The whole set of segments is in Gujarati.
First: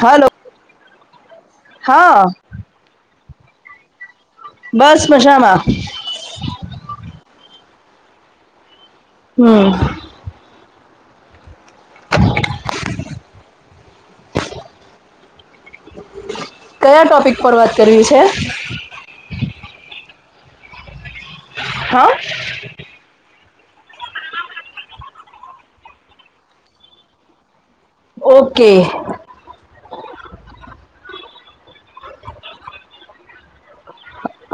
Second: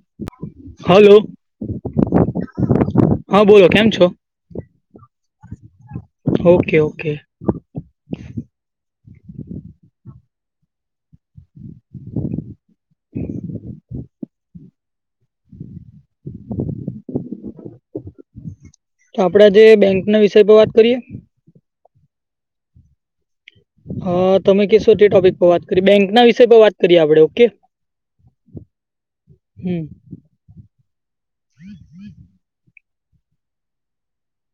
હાલલો હાલો હા હા બોલો કેમ છો બસ મજામાં ઓકે ઓકે હમ કયા ટોપિક પર વાત કરવી છે તો આપડા જે બેંક ના વિષય પર વાત કરીએ હા હ તમે કશો તે ટોપિક પર વાત કરી બેંક ના વિષય પર વાત કરીએ આપડણે ઓકે ઓકે [inaudible] [inaudible]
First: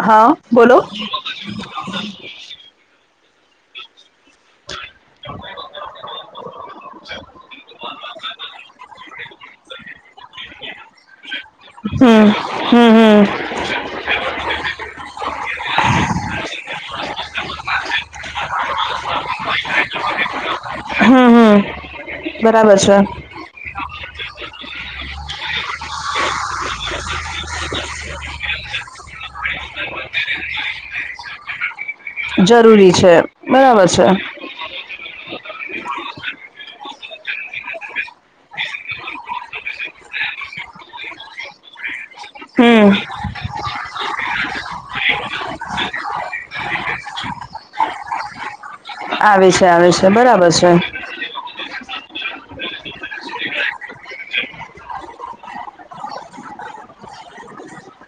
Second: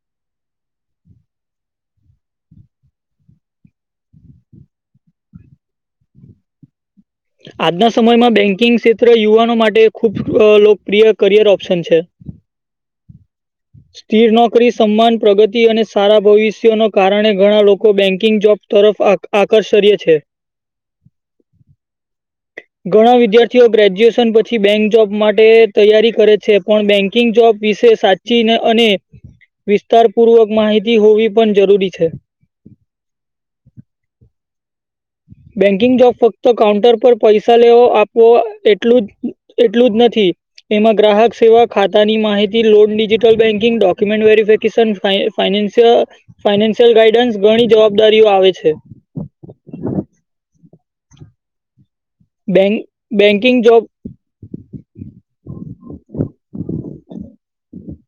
હા બોલો [inaudible] [inaudible] આજના સમયમાં બેંકિંગ ક્ષેત્ર યુવાનો માટે ખુબ લોકપ્રિય કરિયર ઓપ્શન છે હ હમ હમ સ્થિર નોકરી સન્માન પ્રગતિ અને સારા ભવિષ્ય ન કારણે ઘણા લોકો બેંકિંગ જોબ તરફ આકર્ષ આકર્ષય છે. હમ હમ બરાબર છે ઘણા વિદ્યાર્થી થી ગ્રેજ્યુએશન પછી બેંક જોબ માટે તૈયારી કરે છે પણ બેન્કિંગ જોબ વિશે સાચી ચ અને વિસ્તાર પૂર્વક માહિતી હોવી પણ જરૂરી છે જરૂરી છે બરાબર છે બેંકિંગ જોબ ફક્ત કાઉન્ટર પર પૈસા લેવો આપવો એટલું જ એટલું જ નથી એમાં ગ્રાહક સેવા ખાતાની માહિતી હમ loan digital banking document verification financial financial guidance ઘણી જવાબદારીઓ આવે છે. આવી છે, આવી છે, બરાબર છે. બે બેંકિંગ જોબ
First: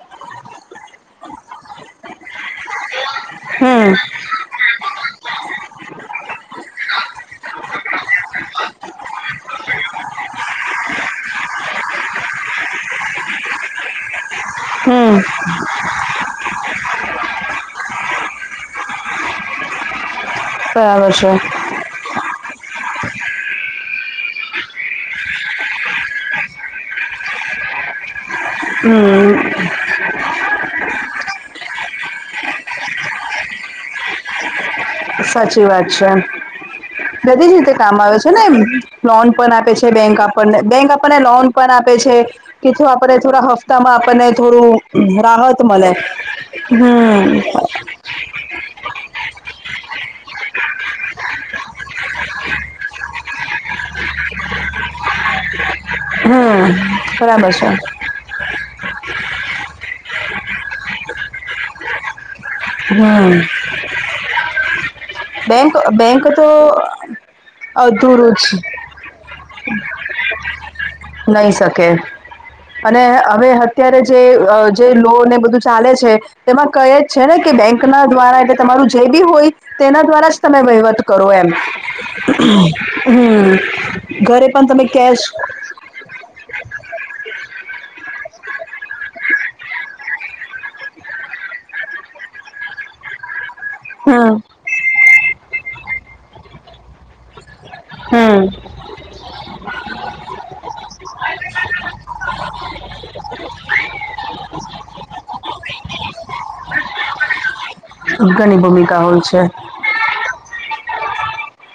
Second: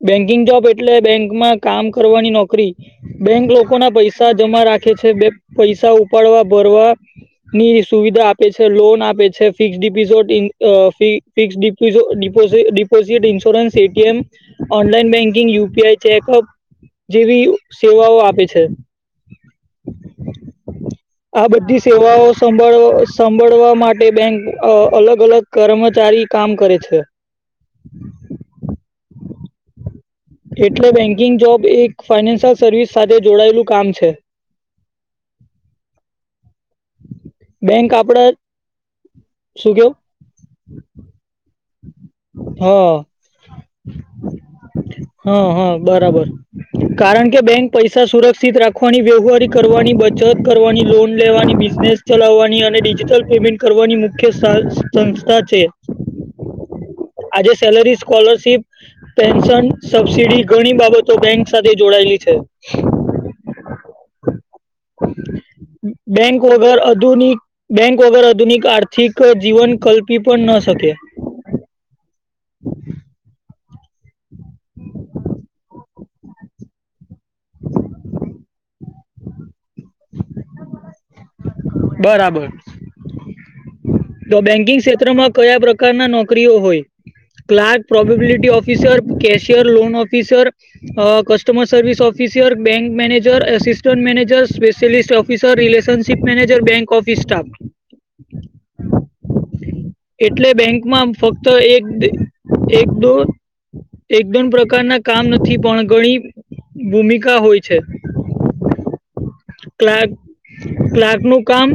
બેંકિંગ જોબ એટલે બેંક માં કામ કરવાની નોકરી. બેંક લોકો હમ ના પૈસા જમા રાખે છે બે પૈસા ઉપાડવા ભરવા ની સુવિધા આપે છે લોન આપે છે. Fix deposit fix deposit, insurance, A T M. Online બ હમ banking U P I check up જેવી સેવાઓ આપે છે. બરાબર છે આ બધી સેવાઓ સંભળ સંંભળવા માટે બેંક અહ અલગ અલગ કર્મચારી કામ કરે છે. હમ્મ હમ્મ. એટલે બેન્કિંગ જોબ એક ફાઈનાન્શિયલ સર્વિસ સાથે જોડાયેલું કામ છે. સાચી વાત છે. બધી જ રીતે બેંક કામ આવે આપડા છે ને લોન પણ આપે શું છે કેવ બેંક આપણને બેંક આપણને લોન પણ આપે છે કે જો હા આપને થોડા હપ્તા માં આપણને થોડું હા રાહત હા મલે. બરાબર હમ્મ. ખવાની વ્યવહારી કરવાની બચત કરવાની લોન લેવાની બિઝનેસ ચલાવવાની અને ડિજિટલ પેમેન્ટ કરવાની મુખ્ય સા-સંસ્થા છે. હમ્મ. આજે સેલરી સ્કોલરશીપ પેન્શન સબસીડી ઘણી બાબતો બેંક સાથે જોડાયેલી છે. હા. બેંક વગર આધુનિક બેંક વગેર અધૂરું જ આધુનિક આ ઠીક અહ જીવન કલ્પી પણ ન શકે. નહી શકે. અને હવે અત્યારે જે અહ જે લો ને બધું ચાલે છે તેમાં કહે છે ને કે બેંક ના દ્વારા એટલે તમારું જે બી હોય તેના દ્વારા જ તમે વહીવટ કરો એમ. બરાબર હમ્મ, ઘરે પણ તમે કેશ પકાર ના નોકરીઓ હોય. Clerk, probability officer, cashier, loan officer uh customer service officer, bank manager, assistant hmm manager, specialist of officer relationship manager bank office staff હા એટલે બેંકમાં ફક્ત એક એક દો એકદમ પ્રકારના કામ નથી પણ ઘણી ભૂમિકા હોય છે અ ઘણી ભૂમિકા હોય છે ક્લાર્ક ક્લાર્ક નું કામ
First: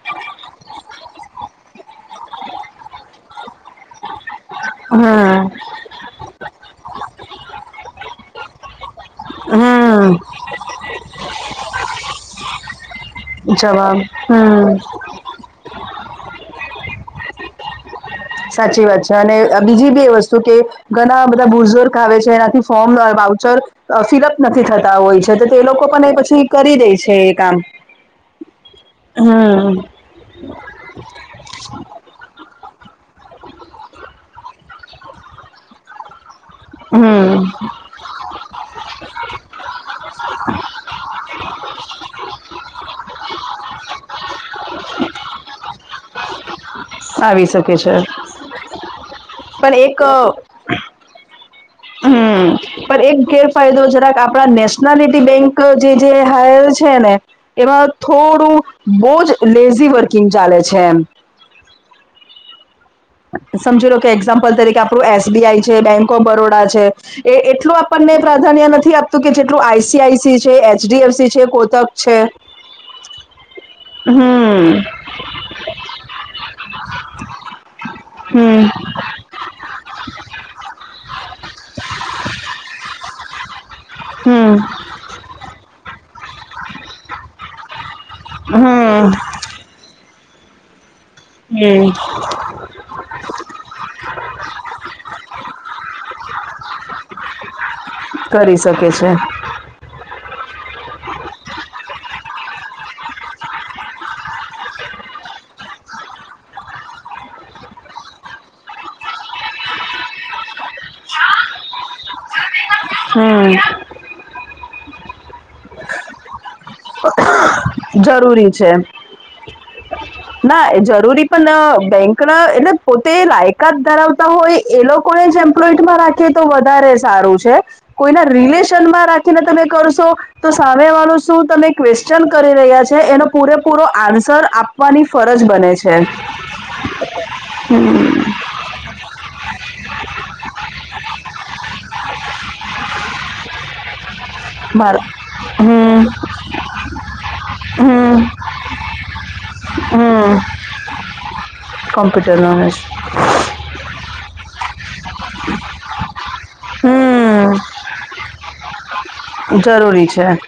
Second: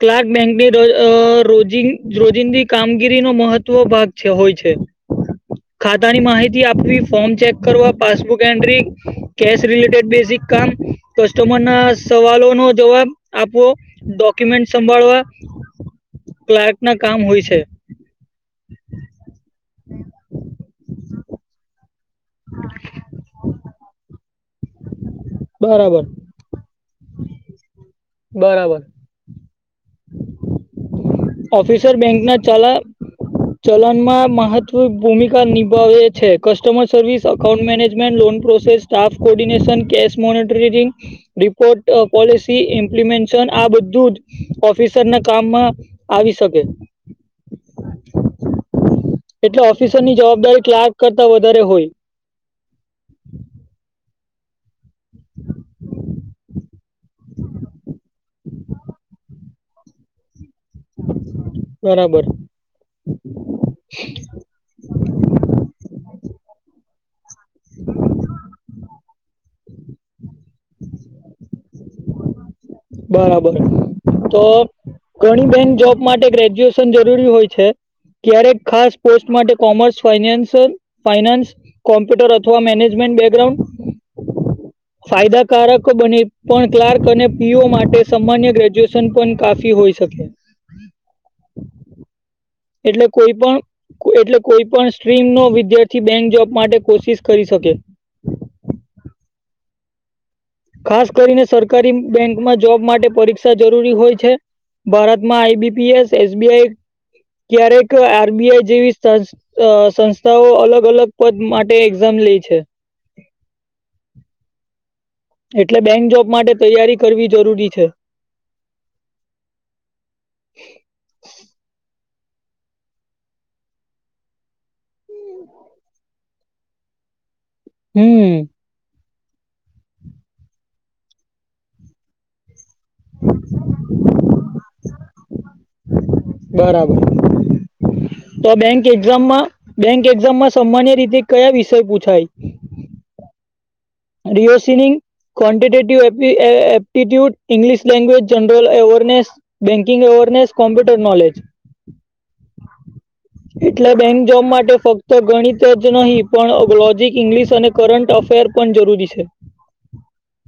ક્લાર્ક બેંકની અ રોજિંગ રોજિંદી કામગીરી નો મહત્વ ભાગ છે હોય છે હમ ખાતાની માહિતી આપવી ફોર્મ ચેક કરવા પાસબુક એન્ટ્રી કેશ રિલેટેડ હમ બેસિક કામ કસ્ટમર ના સવાલો નો જવાબ આપવો જવાબ ડોક્યુમેન્ટ હમ સંભાળવા ક્લાર્ક ના કામ હોય છે સાચી વાત છે અને બીજી બી એ વસ્તુ કે ઘણા બધા બુર્ઝુર્ગ આવે છે. જેનાથી ફોર્મ બાઉચર આ ફિલઅપ નથી થતા હોય છે તો તે લોકો બરાબર પણ એ પછી કરી દે છે એ કામ બરાબર હમ્મ ઓફિસર બેંક ના ચલા ચલનમાં મહત્વ ભૂમિકા નિભાવે છે કસ્ટમર સર્વિસ હમ account manage management loan process staff coordination cash monitoring report policy implementation આ બધું જ ઓફિસર ના કામમાં આવી શકે. આવી શકે છે. એટલે પણ ઓફિસર એક ની જવાબદારી ક્લારક કરતા વધારે હોય. હમ પણ એક ગેરફાયદો જરાક આપણા નેશનાલિટી બેંક જે જે હાયર છે ને એમાં થોડું બહુ જ લેઝી વર્કિંગ ચાલે છે એમ. બરાબર. સમજી લો કે એક્ઝામ્પલ તરીકે આપણું એસ બી આઈ છે બેંક ઓફ બરોડા છે. એ એટલું આપણને પ્રાધાન્ય નથી આપ તો કે જેટલું આઈ સી આઈ સી છે એચ ડી એફ સી છે કોથક છે. બરાબર તો હમ ઘણી બેન જોબ માટે ગ્રેજ્યુએશન જરૂરી હોય છે. ક્યારેક હમ ખાસ પોસ્ટ માટે કોમર્સ ફાઇનાન્સ ફાઈનાન્સ કોમ્પ્યુટર અથવા મેનેજમેન્ટ બેકગ્રાઉન્ડ હમ ફાયદાકારક બને પણ ક્લાર્ક અને પીઓ માટે સામાન્ય ગ્રેજ્યુએશન હમ પણ કાફી હોઈ શકે. હમ્મ. એટલે કોઈ પણ એટલે કોઈ પણ સ્ટ્રીમ નો વિદ્યાર્થી બેંક જોબ માટે કોશિશ કરી શકે. કરી શકે છે. ખાસ કરીને સરકારી બેંકમાં જોબ માટે પરીક્ષા જરૂરી હોય છે. ભારતમાં I B P S S B I ક્યારેક આર બી આઈ જેવી સંસ્થ આ સંસ્થાઓ અલગ અલગ પદ માટે એક્ઝામ લઈ છે. હમ્મ. એટલે બેંક જોબ માટે તૈયારી કરવી જરૂરી છે. જરૂરી છે. ના જરૂરી પણ બેંક ના એટલે પોતે લાયકાત ધરાવ તા હોય એ લોકોને જ એમ્પ્લોઈડમાં રાખીએ તો વધારે સારું છે. કોઈના હમ રિલેશનમાં રાખીને તમે કરશો તો સામે વાળું શું તમે ક્વેશ્ચન કરે રહ્યા છે એનો પૂરેપૂરો આન્સર આપવાની ફરજ બને છે. બરાબર તો બેંક એક્ઝામમાં બેંક એક્ઝામમાં સામાન્ય રીતે કયા વિષય પૂછાય. રિયોસનિંગ મારા કોન્ટેટીવ હમ એપલી એ એપટીટ્યુડ ઇંગ્લિશ હમ લેંગ્વેજ જન general awareness banking awareness computer knowledge. Computer knowledge. [inaudible] એટલે બેંક જોબ માટે ફક્ત ગણિત જ નહીં પણ લોજિક હમ ઇંગ્લિશ અને કરંટ અફેર પણ જરૂરી છે. જરૂરી છે.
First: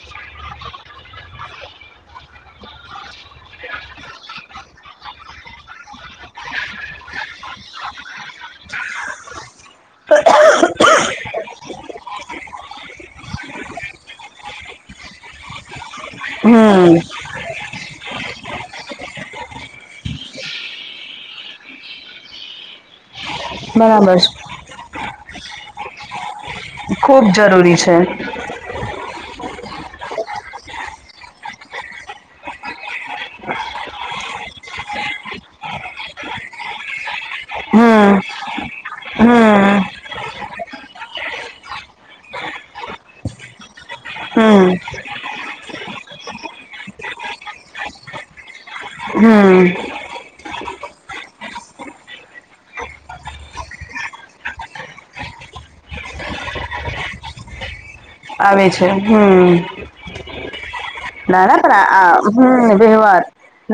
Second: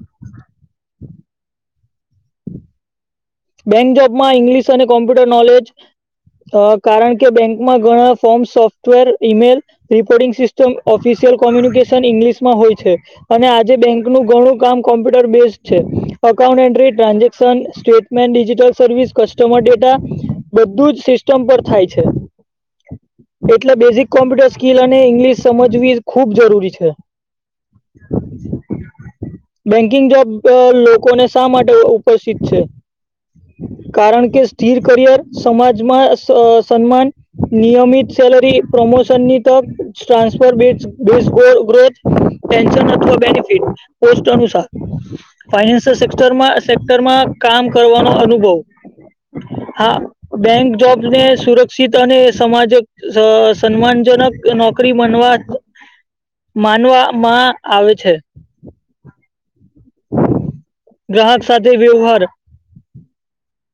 બેંક જોબ માં ઇંગ્લિશ અને કોમ્પ્યુટર નોલેજ આ કારણ કે બેંકમાં ઘણા form software email reporting system official communication ઇંગ્લિશમાં હોય છે. અને આજે બેંકનું ઘણું કામ કોમ્પ્યુટર બેઝડ છે અકાઉન્ટ હમ entry transaction state digital service customer data બધું જ સિસ્ટમ પર થાય છે એટલે બેઝિક બરાબર છે. કોમ્પ્યુટર સ્કીિલ અને ઈંગ્લિશ સમજવી ખુબ જરૂરી છે ખૂબ જરૂરી છે. બેન્કિંગ જોબ આ લોકોને શા માટે ઉપસ્થિત છે. કારણ કે સ્થિર કરિયર સમાજમાં આ સન્માન નિયમિત હમ સેલરી પ્રમોશનની હમ તક transfer growth pension benefit. Post અનુસાર હમ ફાઈનાન્સલ સેર સેક્ટરમાં કામ. કરવાનો અનુભવ હમ હા. બેંક જોબ્ ને સુરક્ષિત અને સમાજક સન્માનજનક નોકરી બનવા. માનવામાં આવે છે. આવે છે હમ. ગ્રાહક ના ના સાથે પણ વ્યવહાર આ હ વ્યવહાર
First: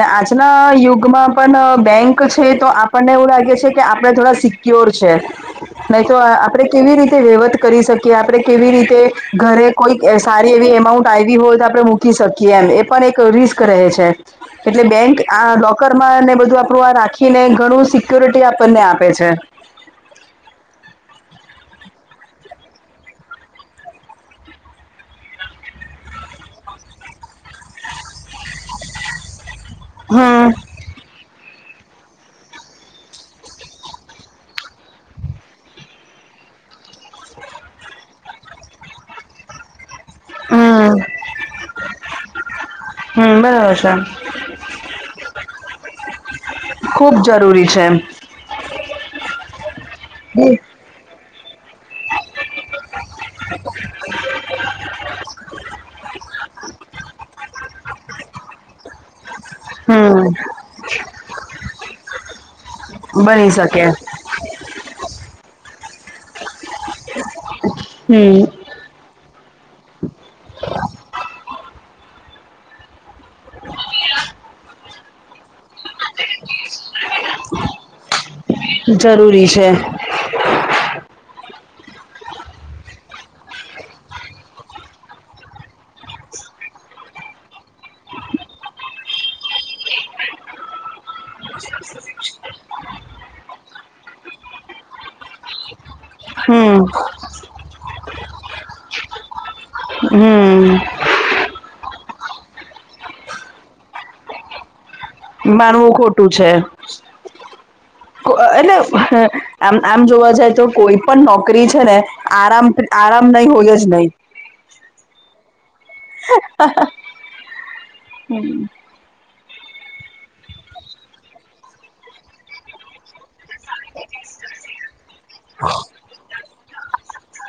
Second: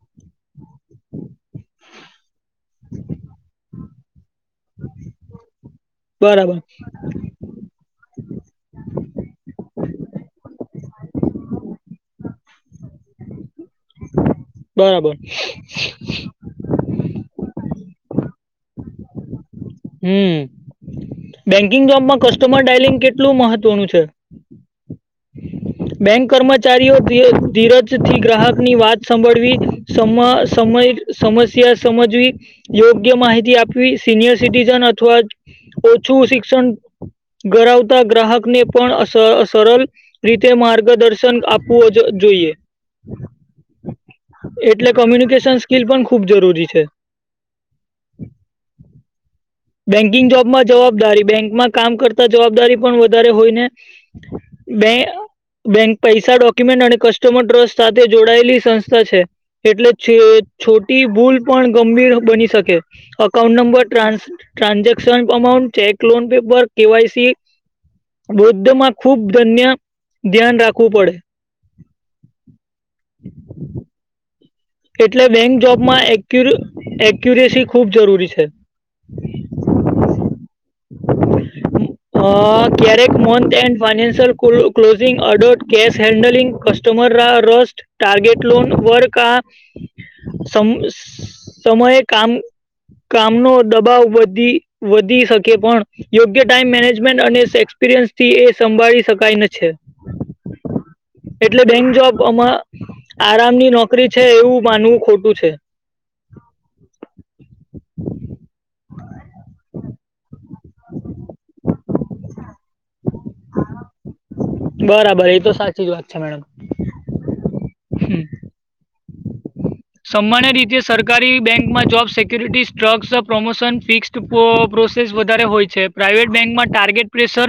આજના યુગમાં પણ બેંક. છે તો આપણને એવું લાગે છે કે આપણે થોડા. પ્યોર છે નહી તો બરાબર આપડણે કેવી રીતે વહીવત કરી શકીએ. કે આપડે કેવી રીતે ઘરે કોઈ સારી એવી એમાઉન્ટ આવી હોય તો આપડે. કી શકીએ એમ એ પણ એક રિસ્ક. છે એટલે બરાબર બેંક આ લોકર માંને બધું આપડું આ રાખી. ને ઘણું સિક્યોરિટી આપણને આપે છે. હમ. બેન્કિંગ જોબમાં કસ્ટમર ડાયલિંગ કેટલું મહત્વનું છે. બેંક કર્મચારીઓ ધીરજથી ગ્રાહક ની વાત સાંભળવી. સમ હમ સમય. સમસ્યા સમજવી યોગ્ય માહિતી આપવી સિનિયર સિટીઝન અથવા. ઓછું શિક્ષણ ધરાાવતા ગ્રાહકને પણ સરળ. તે હમ માર્ગદર્શન આપવો જોઈએ. હમ બરાબર છે. એટલે કોમ્યુનિકેશન સ્કીિલ પણ ખુબ જરૂરી છે. ખૂબ જરૂરી છે. બેંકિંગ જોબમાં જવાબદારી બેંકમાં કામ કરતા જવાબદારી પણ વધારે હોય ને. બે. બેંક પૈસા ડોક્યુમેન્ટ અને કસ્ટમર ટ્રસ્ટ સાથે જોડાયેલી સંસ્થા છે. એટલે હમ છોટી ભૂલ પણ ગંભીર બની શકે. બની અકાઉન્ટ શકે number trans. Transaction amount check loan paper KYC હમ વૃદ્ધમાં. ખુબ ધન્ય ધ્યાન રાખવું પડે. એટલે બેંક જોબમાં એકુ એક્યુરેસી ખૂબ જરૂરી છે. જરૂરી છે. [inaudible] ક્યારેક મંથ એન્ડ ફાાયનાન્સિયલ ક્લોઝિંગ અડર્ટ cash handling કસ્ટ. Customer rush target loan વર ક. [inaudible] કામનો દબાવ વધી વધી શકે પણ. યોગ્ય ટાઈમ હમ મેનેજમેન્ટ અને એક્સપિરિયન્સ થી એ સંભાળી શકાય છે. હમ. એટલે બેંક જોબમાં આરામની નોકરી છે એવું માનવું ખોટું. છે માનવું ખોટું છે. [inaudible] [inaudible] એટલે આમ આમ જોવા જાય તો કોઈ પણ નોકરી છે ને આરામ. આરામ નહી હોય જ નહી. બરાબર એ તો સાચી જ વાત છે મેડમ હ. હમ્મ. સામાન્ય રીતે સરકારી બેંકમાં જોબ સેિક્યુરિટી સ્ટ્રગસ પ્રમોશન ફિક્સ પ્રોસેસ વધારે હોય છે પ્રાઇવેટ બેંકમાં ટાર્ગેટ પ્રેશર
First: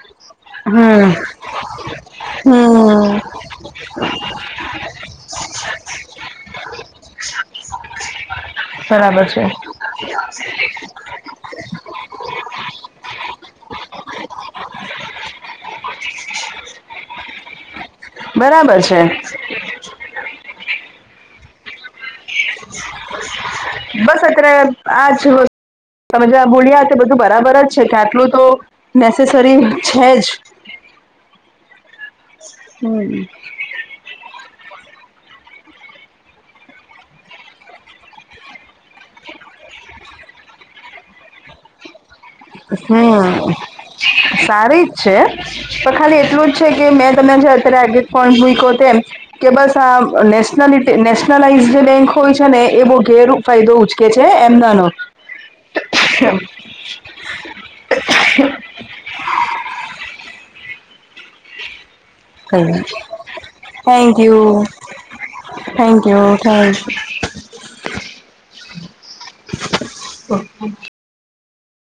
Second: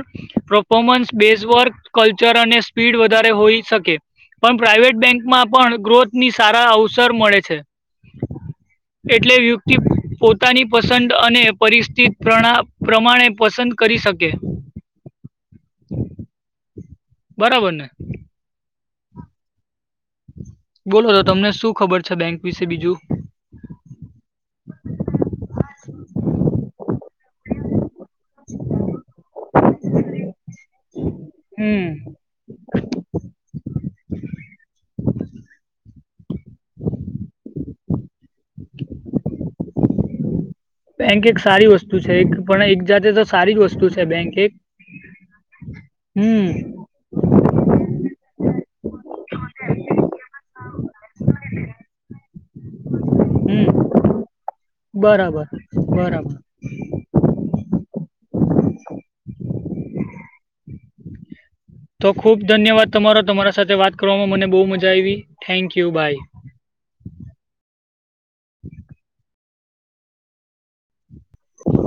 હમ પરફોમન્સ બેઝ વર્ક કલ્ચર અને સ્પીડ વધારે હોઈ શકે પણ પ્રાઇવેટ બેંકમાં પણ ગ્રોથની સારા હાઉસ સર મળે છે બરાબર એટલે છે વ્યક્તિ પોતાની પસંદ અને પરિસ્થિત પ્રમાણે પસંદ કરી શકે બરાબર ને બરાબર છે. બોલો તો તમને શું ખબર છે બેંક વિશે બીજું બસ અત્યારે આજ તજ મૂળિયા બધું બરાબર જ છે તા એટલું તો નેસેસરી છે જ હમ્મ. હમ્મ. બેંક એક સારી વસ્તુ છે એક પણ એક જાતે તો હમ્મ. સારી જ વસ્તુ છે બેંક એક સારી જ છે પણ ખાલી હમ એટલું જ છે કે મેં તમને જે અત્યારે આગે ફોન મૂક્યો તેમ કે બસ આ નેલ નેશનલાઈઝ જે બેંક હોય છે ને એ બઉ ફેરુ હમ ફાયદો ઉચકે છે એમ નાનો બરાબર બરાબર તો ખૂબ ધન્યવાદ તમારો તમારા સાથે વાત થેન્ક કરવામાં યુ મને બહુ મજા આવી થેન્કયુ બાય. તો [inaudible]